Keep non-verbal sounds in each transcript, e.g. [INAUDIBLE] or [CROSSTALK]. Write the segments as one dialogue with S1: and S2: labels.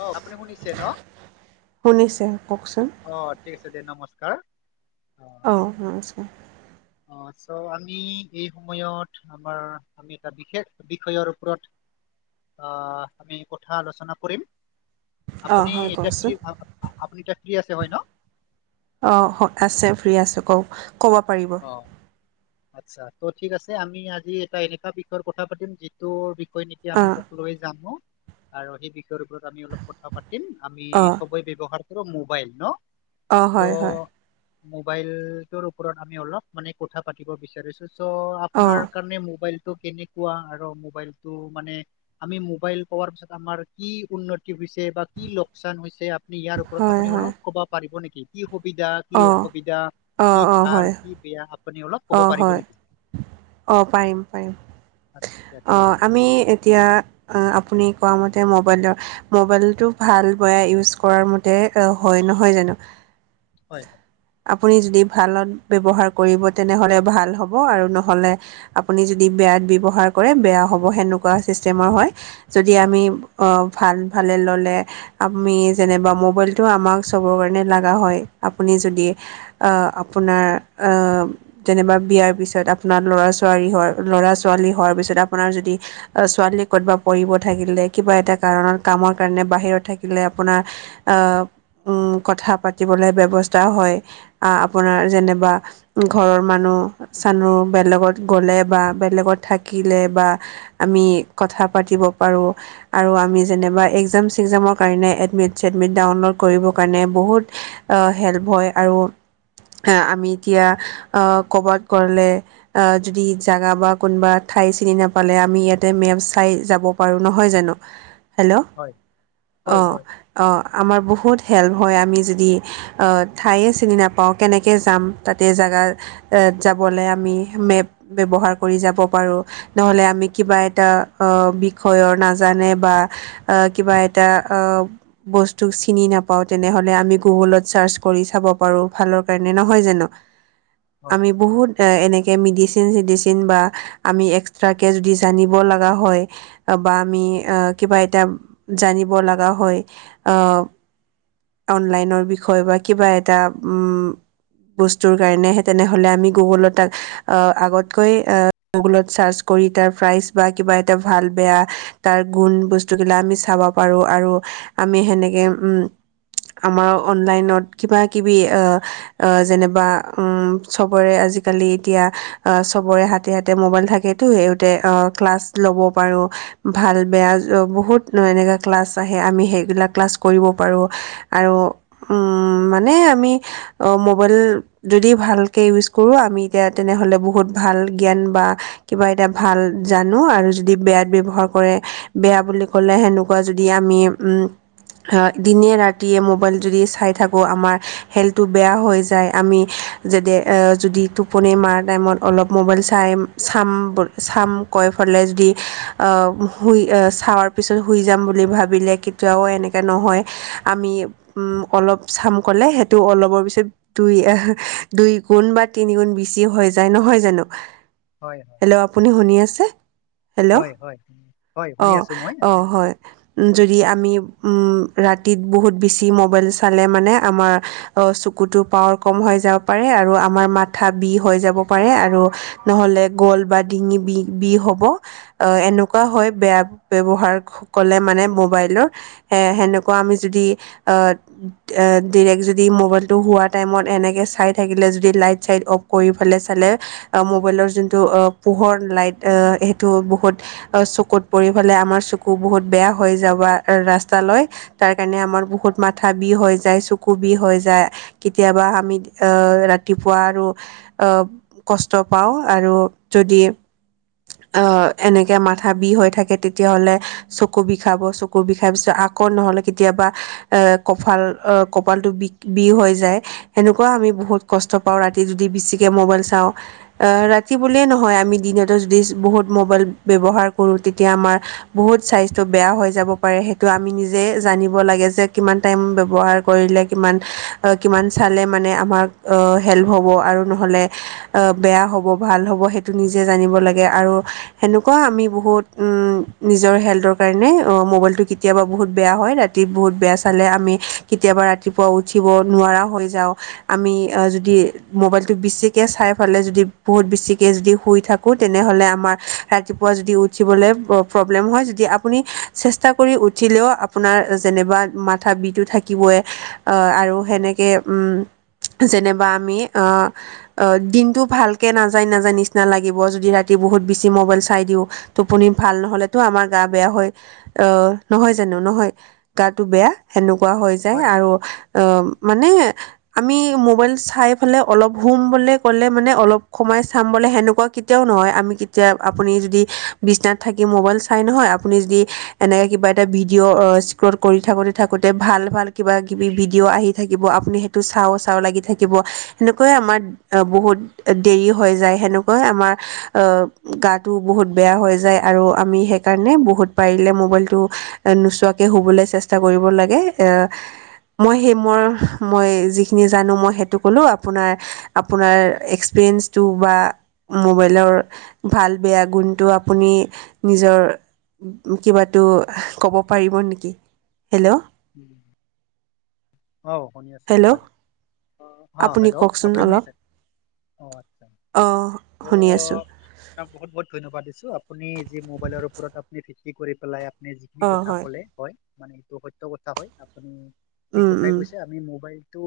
S1: অ আপুনি শুনিছে ন
S2: শুনিছে কওকচোন?
S1: অ' ঠিক আছে দে নমস্কাৰ। অ
S2: অঁ নমস্কাৰ।
S1: অ' চ' আমি এই সময়ত আমাৰ আমি এটা বিশেষ বিষয়ৰ ওপৰত অহ আমি কথা আলোচনা কৰিম।
S2: অ
S1: আপুনি
S2: হয়
S1: এতিয়া ফ্ৰী
S2: কওকচোন
S1: আ আপুনি এতিয়া। ফ্ৰী আছে হয় ন
S2: অ আছে ফ্ৰী আছো কওক? ক'ব পাৰিব।
S1: অ আচ্ছা ত' ঠিক আছে আমি আজি এটা এনেকা বিষয়ৰ কথা পাতিম যিটোৰ সেই যেতিয়া
S2: অ
S1: আমি সকলোৱে জানো আৰু সেই বিষয়ৰ ওপৰত আমি অলপ কথা পাটো। আমি
S2: অ
S1: সবে ব্যৱহাৰ কৰো মোবাইল ন
S2: অ হয় হয়
S1: মোবাইল টোৰ ওপৰত আমি অলপ মানে কথা পাতিব বিচাৰিছো চ'
S2: অ
S1: আপোনাৰ কাৰণে মোবাইল ত কেনেকুৱা আৰু মোবাইলতটো মানে আমি মোবাইল পোৱাৰ পিছত আমাৰ কি উন্নত [UNINTELLIGIBLE] টি হৈছে বা কি লকচান হৈছে আপুনি ইয়াৰ ওপৰত
S2: হয়
S1: আপুনি
S2: হয়
S1: অলপ ক'ব পাৰিব নেকি কি? সুবিধা কি
S2: অ
S1: অসুবিধা
S2: অ
S1: কি
S2: অ
S1: ভাল
S2: হয়
S1: কি বেয়া আপুনি অলপ কব
S2: অ
S1: পাৰিব
S2: হয়
S1: নেকি?
S2: অ পাৰিম পাৰিম
S1: আচ্ছা ঠিক
S2: অ
S1: আছে হ'ব
S2: আমি এতিয়া আপুনি কোৱা মতে ম [UNINTELLIGIBLE] ম'বাইলটো ভাল বেয়া ইউচ কৰাৰ মতে হয় নহয় জানো
S1: হয়
S2: আপুনি যদি ভালত ব্যৱহাৰ কৰিব তেনেহ'লে ভাল হ'ব আৰু নহ'লে আপুনি যদি বেয়া য়াত ব্যৱহাৰ কৰে বেয়া হ'ব সেনেকুৱা চিষ্টেমৰ হয় যদি আমি অ ভাল ভালে ললে আমি যেনেবা মোবাইলটো আমাক চবৰ কাৰণে লাগা হয় আপুনি যদি অ আপোনাৰ অ যেনিবা বিয়াৰ পিছত আপোনাৰ লৰা ছোৱালী হয় [UNINTELLIGIBLE] ল'ৰা ছোৱালী হোৱাৰ পিছত আপোনাৰ যদি ছোৱালী কতবা প়ঢ়িব থাকিলে কিবা এটা কাৰণত কাম [UNINTELLIGIBLE] কাৰণে বাহিৰত থাকিলে আপোনাৰ কথা পাতিবলৈ ব্যৱস্থা হয় অ আপোনাৰ যেনেবা ঘৰৰ মানুহ চানূ বেলেগত গ'লে বা [UNINTELLIGIBLE] বেলেগত থাকিলে বা আমি কথা পাতিব পাৰো আৰু আমি যেনেবা এ একজাম চেকজামৰ কাৰণে এডমিট চেডমিট ডাউনলোড কৰিব কাৰণে বহুত হেল্প হয় আৰু আমি এতিয়া অ কবাত গ'লে এ যদি জাগা বা কোনবা থা ঠাই চিনি নাপালে আমি ইয়াতে মেপ চাই যাব পাৰোঁ নহয় জানো হেল্ল'
S1: হয় হয়
S2: অঁ
S1: হয়
S2: অঁ আমাৰ বহুত হেল্প হয় আমি যদি অ ঠায়ে চিনি নাপাওঁ কেনেক যাম তাতে জাগাৰ যাবলৈ আমি মেপ বে ব্যৱহাৰ কৰি যাব পাৰোঁ নহ'লে আমি কিবা এটা বিষয়ৰ নাজানে বা কিবা এটা বস্তু চিনি নাপাওঁ তেনেহ'লে আমি গুগলত চাৰ্চ কৰি চাব পাৰো ভালৰ কাৰণে নহয় জানো
S1: হয়
S2: আমি বহুত এনে মেডিচিন চেডিচিন বা আমি এস্ৰাকে যদি জানিব লগা হয় বা আমি আমি কিবা এটা জানিব লাগা হয় আ অনলাইনৰ বিষয়ে বা কিবা এটা বস্তৰ কাৰণে তেনেহলে আমি গুগলত আগতকৈ গুলত চাৰ কৰ কৰি তাৰ প্ৰাইচ বা কিবা এটা ভাল বেয়া তাৰ গুণ বস্তুবিলাক আমি চাব পাৰোঁ আৰু আমি সেনেকে উম আমাৰ অনলাইনত কিবা কিবি যেনে বা চবৰে আজিকালি এতিয়া চবৰে হাতে হাতে মবাইল থাকেতো সহতে ক্লাছ লব পাৰো ভাল বে বহুত এনেকুৱা ক্লাছ আহে আমি সেইবিলাক ক্লাছ কৰিব পাৰোঁ আৰু উ মানে আমি মোবাইল যদি ভালক কৰো আমি এতিয়া তেনেহলে বহুত ভাল জ্ঞান বা কিবা এটা ভাল জানো আৰু যদি বেয়াত ব্যৱহাৰ কৰে বেয়া বুলি কলে হেনেকুৱা যদি আমি অ দিনে ৰাতিয়ে মোবাইল যদি চাই থাকোঁ আমাৰ হেল্থটো বেয়া হৈ যায় আমি যেদি যদি টোপনি মাৰ টাইমত অলপ মোবাইল চাইয়ে চাম বু চাম কৈ পেলে যদি আ শুই আ চোৱাৰ পিছত শুই যাম বুলি ভাবিলে কেতিয়াও এনেকৈ নহয় আমি অলপ চাম কলে সেইটো অলপৰ পিছত দুই দুই গুণ বা তিনি গুণ বেছি হৈ যায় নহয় নহয় জানো
S1: হয়
S2: হেল্ল' আপুনি শুনি আছে! হেল্ল'
S1: হয় হয় হয় হয় উম, হয়, শুনি
S2: অঁ
S1: আছো মই
S2: অঁ
S1: আপুনি
S2: হয় যদি আমি উ ৰাতিত বহুত বেছি মবাইল চা পেলে মানে আমাৰ অ চকুটো পাৱাৰ কম হৈ যাব পাৰে আৰু আমাৰ মাঠা বিষ হৈ যাব পা পাৰে আৰু নহলে গল বা ডিঙি বি বিষ হ'ব এনেকুৱা হয় বেয়া ব্যৱহাৰ ক'লে মানে মোবাইলৰ সেনেকুৱা আমি যদি অ ডিৰেক্ট যদি মোবাইলটো হোৱা টাইমত এনেকে চাই থাকিলে যদি লাইট চাইট অফ কৰি পেলাই চালে মোবাইলৰ যোনটো পোহৰ লাইট অ সেইটো বহুত চকুট পৰি পেলে আমাৰ চকু বহুত বেয়া হৈ যাব ৰাস্তা লৈ তাৰ কাৰণে আমাৰ বহুত মাথা বিষ হৈ যায় চকু বিষ হৈ যায় কেতিয়াবা আমি আহ ৰাতিপুৱা আৰু আহ কষ্ট পাওঁ আৰু যদি
S1: [UNINTELLIGIBLE]
S2: অ এনেকে মাথা বিষ হৈ থাকে তেতিয়াহলে চকু বিষাব চকু বিষাই পিছত আকৌ নহ কেতিয়াবা এ কপাল কপালটো বি বিষ হৈ যায় সেনেকুৱা আমি বহুত কষ্ট পাওঁ ৰাতি যদি বেছিকৈ মোবাইল চাওঁ ৰাতি বুলিয়ে নহয় আমি দিনত য বহুত মবাইল বয়ৱহাৰ কৰো তেতিয়া আমাৰ বহুত চাইজটো বেয়া হৈ যাব পাৰে সেইটো আমি নিজে জানিব লাগে যে কিমান টাইম ব্যৱহাৰ কৰিলে কিমান অ কিমান চালে মানে আমাক অ হেল্প হ'ব আৰু নহলে অ বেয়া হ'ব ভাল হ'ব সেইটো নিজে জানিব লাগে আৰু সেনেকুৱা আমি বহুত উ নাজৰ হেলথৰ কাৰনে অ মবাইলটো কেতিয়াবা বহুত বেয়া হয় ৰাতি বহুত বেয়া চালে আমি কেতিয়াবা ৰাতিপুৱা উঠিব নোৱাৰা হৈ যাওঁ আমি যদি মোবাইলটো বেছিকে চাই পেলে যদি বহুত বেছিকে যদি শুই থাকো তেনেহ'লে আমাৰ ৰাতিপুৱা যদি উঠিবলৈ প্ৰব্লেম হয় যদি আপুনি চেষ্টা কৰি উঠিলেও আপোনাৰ যেনিবা মাথা বিষটো থাকিবই অ আৰু
S1: হয়
S2: সেনেকে উ যেনেবা আমি অ দিনটো ভালকৈ নাযায় নাযায় নিচিনা লাগে গিব যদি ৰাতি বহুত বেছি মোবাইল চাই দিওঁ টোপনি ভাল নহলেটো আমাৰ গা বেয়া হৈ অ নহয় জানো নহয় গাটো বেয়া সেনেকুৱা হৈ যায়
S1: হয়
S2: আৰু অ মানে আমি মোবাইল চাই ফেলে অলপ হুম বুলি ক'লে মানে অলপ সোমাই চাম বুলি সেনেকুৱা কেতিয়াও নহয় আমি কেতিয়া আপুনি যদি বিছ দনাত থাকি মোবাইল চাই নহয় আপুনি যদি এনেকৈ কিবা এটা ভিডিঅ' স্কল কৰি থাকোঁতে থাকোঁতে ভাল ভাল কিবা কিবি ভিডিঅ' আহি থাকিব আপুনি চা চা লাগি থাকিব সেনেকে আমাৰ বহুত দেৰি হৈ যায় [UNINTELLIGIBLE] শ এ [UNINTELLIGIBLE] মই সেই মই মই যিখিনি জানো মই হেতু কলু আপোনাৰ আপোনাৰ পেন্টোু বা মোবাইলৰ ভাল বেয়া গুণটো আপুনি নিজৰ কিবাটো ক'ব পাৰিব নেকি হেল্ল'
S1: আহ শুনি আছো
S2: হেল্ল'
S1: হয় অ হেল্ল' আপুনি শুনিছে অ আচ্ছা
S2: আহ
S1: ত' তাক বহুত বহুত ধন্যবাদ দিছে আপুনি যি মোবাইলৰ ওপৰত আপুনি ভিত্তি কৰি পেলাই আপুনি যিখিনি কথা ক'লে হয় মানে এইটো সত্য কথা হয় আপুনি ঠিক
S2: উম
S1: কথাই
S2: উম
S1: কৈছে আমি মোবাইলটো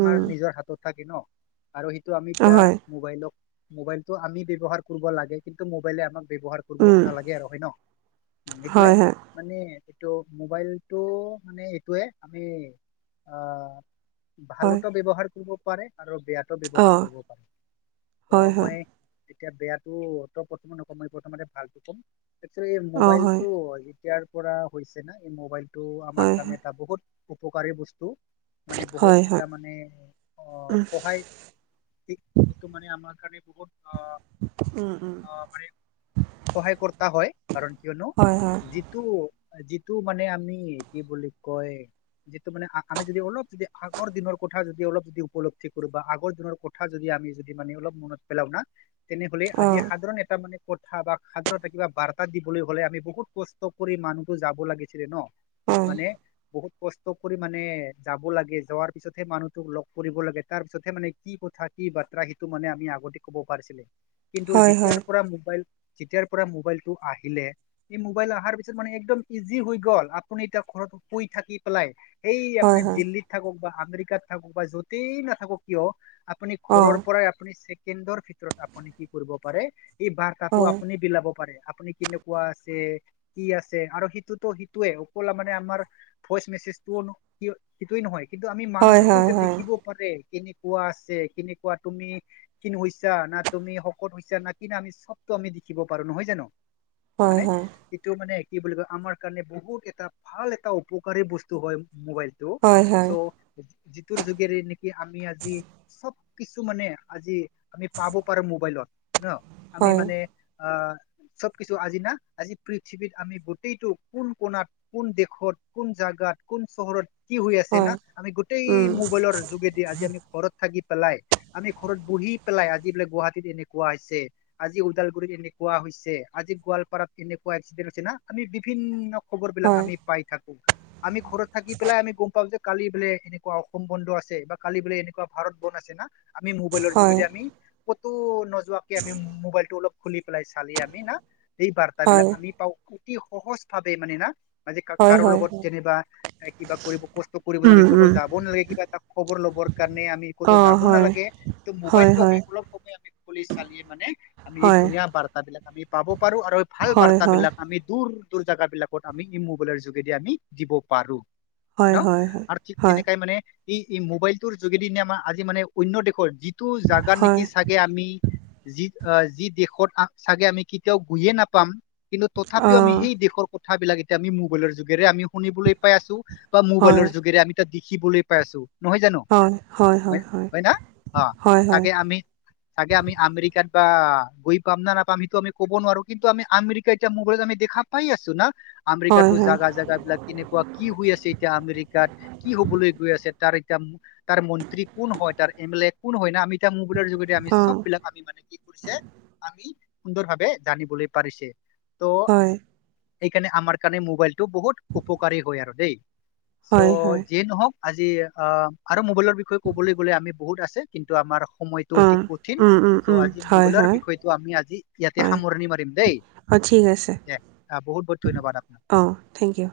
S1: আমাৰ
S2: উম
S1: নিজৰ হাতত থাকে ন আৰু সেইটো আমি এতিয়া আৰু
S2: হয়
S1: আমি মোবাইলক মোবাইলতটো আমি ব্যৱহাৰ কৰিব লাগে কিন্তু মোবাইলে আমাক ব্যৱহাৰ
S2: উম
S1: কৰিব নালাগে আৰু হয় ন সেইটোয়ে
S2: হয় হয়
S1: মানে এইটো মোবাইলটো মানে এইটোৱে আমি আহ
S2: হয়
S1: ভালতো ব্যৱহাৰ কৰিব পাৰে আৰু বেয়াতো ব্যৱহাৰ
S2: অঁ
S1: কৰিব পাৰে ত
S2: হয়
S1: মই
S2: হয়
S1: তেতিয়া বেয়াতো তই বৰ্তমান নকম প্ৰত ভালো কম এই
S2: অঁ হয়
S1: মোবাইলটো এতিয়াৰ পৰা হৈছে না এই মোবাইলটো আমাৰ
S2: হয় হয়
S1: কাৰণে এটা বহুত উপকাৰী বস্তু মানে বহুত
S2: হয়
S1: এটা
S2: হয়
S1: মানে আহ
S2: উম
S1: সহায় একটো মানে আমাৰ কাৰণে বহুত আহ
S2: উম উম
S1: আহ মানে সহায় কৰা হয় কাৰণ কিয়নো
S2: হয় হয়
S1: যিটো যিটো মানে আমি কি বুলি কয় যিটো মানে আমি যদি অলপ যদি আগৰ দিনৰ কথা যদি অলপ যদি উপল্ধি কৰো বা আগৰ দিনৰ কথা যদি আমি যদি অল মনত পেলাও না তেনেহলে আজি
S2: অঁ
S1: সাধাৰণ এটা মানে কথা বা সাধাৰণতে কিবা বাৰ্তা দিবলৈ হ'লে আমি বহুত কষ্ট কৰি মানুহো যাব লাগিছিলে ন।
S2: হয় হয়
S1: মানে বহুত কষ্ট কৰি মানে যাব লাগে যোৱাৰ পিছতহে মানুহটোক লগ কৰিব লাগে তাৰ পিছতহে মানে কি কথা কি বাত্ৰা সেইটো মানে আমি আগতে কব পাৰিছিলে কিন্তু
S2: হয়
S1: যেতিয়াৰ
S2: হয়
S1: পৰা মোবাইল যেতিয়াৰ পৰা মোবাইলটো আহিলে এই মোবাইল আহাৰ পিছত মানে একদম ইজি হৈ গল আপুনি এতিয়া ঘৰতো শুই থাকি পেলাই এই আপুনি
S2: হয়।
S1: দিল্লীত থাকক বা আমেৰিকাত থাকো বা যতেই নাথাকো কিয় আপুনি ঘৰৰ
S2: অ',
S1: পৰাই আপুনি কেন্দ্ৰৰ ভিতৰত আপুনি কি কৰিব পাৰে এই বাৰ্তাটো
S2: অ',
S1: আপুনি বিলাব পাৰে। আপুনি কেনেকুৱা আছে কি আছে আৰু সিটোতো সিটোৱে অকল আমাৰ আমাৰ ভইচ মেছেজ সেইটোৱে নহয় কিন্তু আমি
S2: হয়,
S1: মানুহটোকো
S2: হয়,
S1: এতিয়া
S2: হয়,
S1: দেখিব পাৰে। কেনেকুৱা আছে কেনেকুৱা তুমি খিন হৈছা তুমি শকত হৈছা না কি আমি চব আমি দেখিব পাৰো নহয় জানো,
S2: হয়,
S1: মানে
S2: হয়,
S1: এইটো মানে কি বুলি কয় আমাৰ কাৰণে বহুত এটা ভাল এটা উপকাৰী বস্তু হয় মোবাইলটো
S2: হয়, হয়,
S1: চ' যটোুৰ যুগে কি আমি আজি চব কিছু মানে আজি আমি পাব পাৰো মোবাইলত। ন আমি
S2: হয়,
S1: মানে আ চব কিছু আজি না আজি পৃথিৱীত আমি গোটেইটো কোন কণাত কোন দেশত কোন জাগাত কোন চহৰত কি হৈ আছে
S2: হয়,
S1: না আমি গোটেই
S2: উম,
S1: মোবাইলৰ যোগেদি আজি আমি ঘৰত থাকি পেলাই আমি ঘৰত বহি পেলাই আজি বোলে গুৱাহাটীত এনেকুৱা হৈছে আজি ওদালগুৰিত এনেকুৱা আজি গোৱালপাৰাত এনেকুৱা একছিডেন হৈছে না আমি বিভিন্ন খবৰ বিলাক
S2: হয়,
S1: আমি পাই থাকো। আমি ঘৰত থাকি পেলাই আমি গম পাওঁ যে কালি বোলে এনেকুৱা অসম বন্ধ আছে বা কালি বোলে এনেকুৱা ভাৰত বন আছে না আমি মোবাইলৰ
S2: হয়,
S1: যোগেদি আমি কতো নোযোৱাকে আমি মোবাইল টো অলপ খুলি পেলাই চালি আমি না এই বাৰ্তা
S2: হয়,
S1: বিলাক আমি পাওঁ অতি সহজ ভাৱে মানে না। ম
S2: হয়,
S1: কাৰো
S2: হয়,
S1: লগত
S2: হয়
S1: যেনিবা কিবা কৰিব কষ্ট কৰিব
S2: উম,
S1: নালাগে ক'তো
S2: উম,
S1: যাব নালাগে কিবা ত খবৰ ল'ব। আমি ক'তো
S2: অ',
S1: যাব
S2: হয়,
S1: নালাগে
S2: হয়,
S1: মোবাইলটো আমি
S2: হয়,
S1: অলপ সময় খলি চালি মানে আম এই
S2: হয়,
S1: ধুনীয়া বাৰ্তা বিলাক আমি পাব পাৰো আৰু ভাল
S2: হয়,
S1: বাৰ্তা
S2: হয়,
S1: বিলাক আমি দূৰ দূৰ জাগা বিলাকত আমি মোবাইলৰ যোগেদি আমি দিব পাৰো ন
S2: হয়, হয়, হয়,
S1: আৰু ঠিক
S2: হয়,
S1: তেনেকাই মানে এই এই মোবাইলটোৰ যোগেদি নে আমাৰ আজি মানে অন্য দেশৰ যি টো জাগা নেকি
S2: হয়,
S1: চাগে আমি যি আহ যি দেশত চাগে আমি কেতিয়াও গৈয়ে নাপাম কিন্তু তথাপিও আমি
S2: অ',
S1: সেই দেশৰ কথাবিলাক এতিয়া আমি মোবাইলৰ যুগেৰে আমি শুনিবলৈ পাই আছো বা
S2: হয়,
S1: মোবাইলৰ যোগেৰে আমি তাক দেখিবলৈ পাই আছো। নহয় জানো? হয় হয় না অ
S2: হয়, হয়,
S1: চাগে আমি চাগে আমি আমেৰিকাত বা গৈ পাম না নাপাম সেইটো আমি ক'ব নোৱাৰো কিন্তু আমি আমেৰিকা এতিয়া মোবাইলত আমি দেখা পাই আছো না।
S2: হয়,
S1: আমেৰিকাটো
S2: হয়, হয়,
S1: জাগা জাগা বিলাক কেনেকুৱা, কি হৈ আছে এতিয়া আমেৰিকাত, কি হবলৈ গৈ আছে তাৰ তাৰ মন্ত্ৰী কোন হয় তাৰ এম এল এ কোন হয় না আমি এতিয়া মোবাইলৰ যোগেদি আমি চব
S2: অ',
S1: বিলাক আমি মানে কি কৰিছে আমি সুন্দৰ ভাৱে জানিবলৈ পাৰিছে।
S2: হয়।
S1: সেইকাৰণে আমাৰ কাৰণে মোবাইলটো বহুত উপকাৰী হয় আৰু দেই,
S2: হয়,
S1: চ'
S2: হয়,
S1: যিয়ে নহক আজি অ আৰু মোবাইলৰ বিষয়ে ক'বলৈ গ'লে আমি বহুত আছে কিন্তু আমাৰ সময়টো অতি
S2: অ',
S1: কঠিন।
S2: উম, উম,
S1: চ'
S2: উম,
S1: আজি
S2: হয়,
S1: মোবাইলৰ
S2: হয়,
S1: বিষয়টো আমি আজি ইয়াতে
S2: হয়,
S1: সামৰণি মাৰিম দেই।
S2: অ', ঠিক
S1: দে বহুত-বহুত ধন্যবাদ আ
S2: অঁ থেংক ইউ।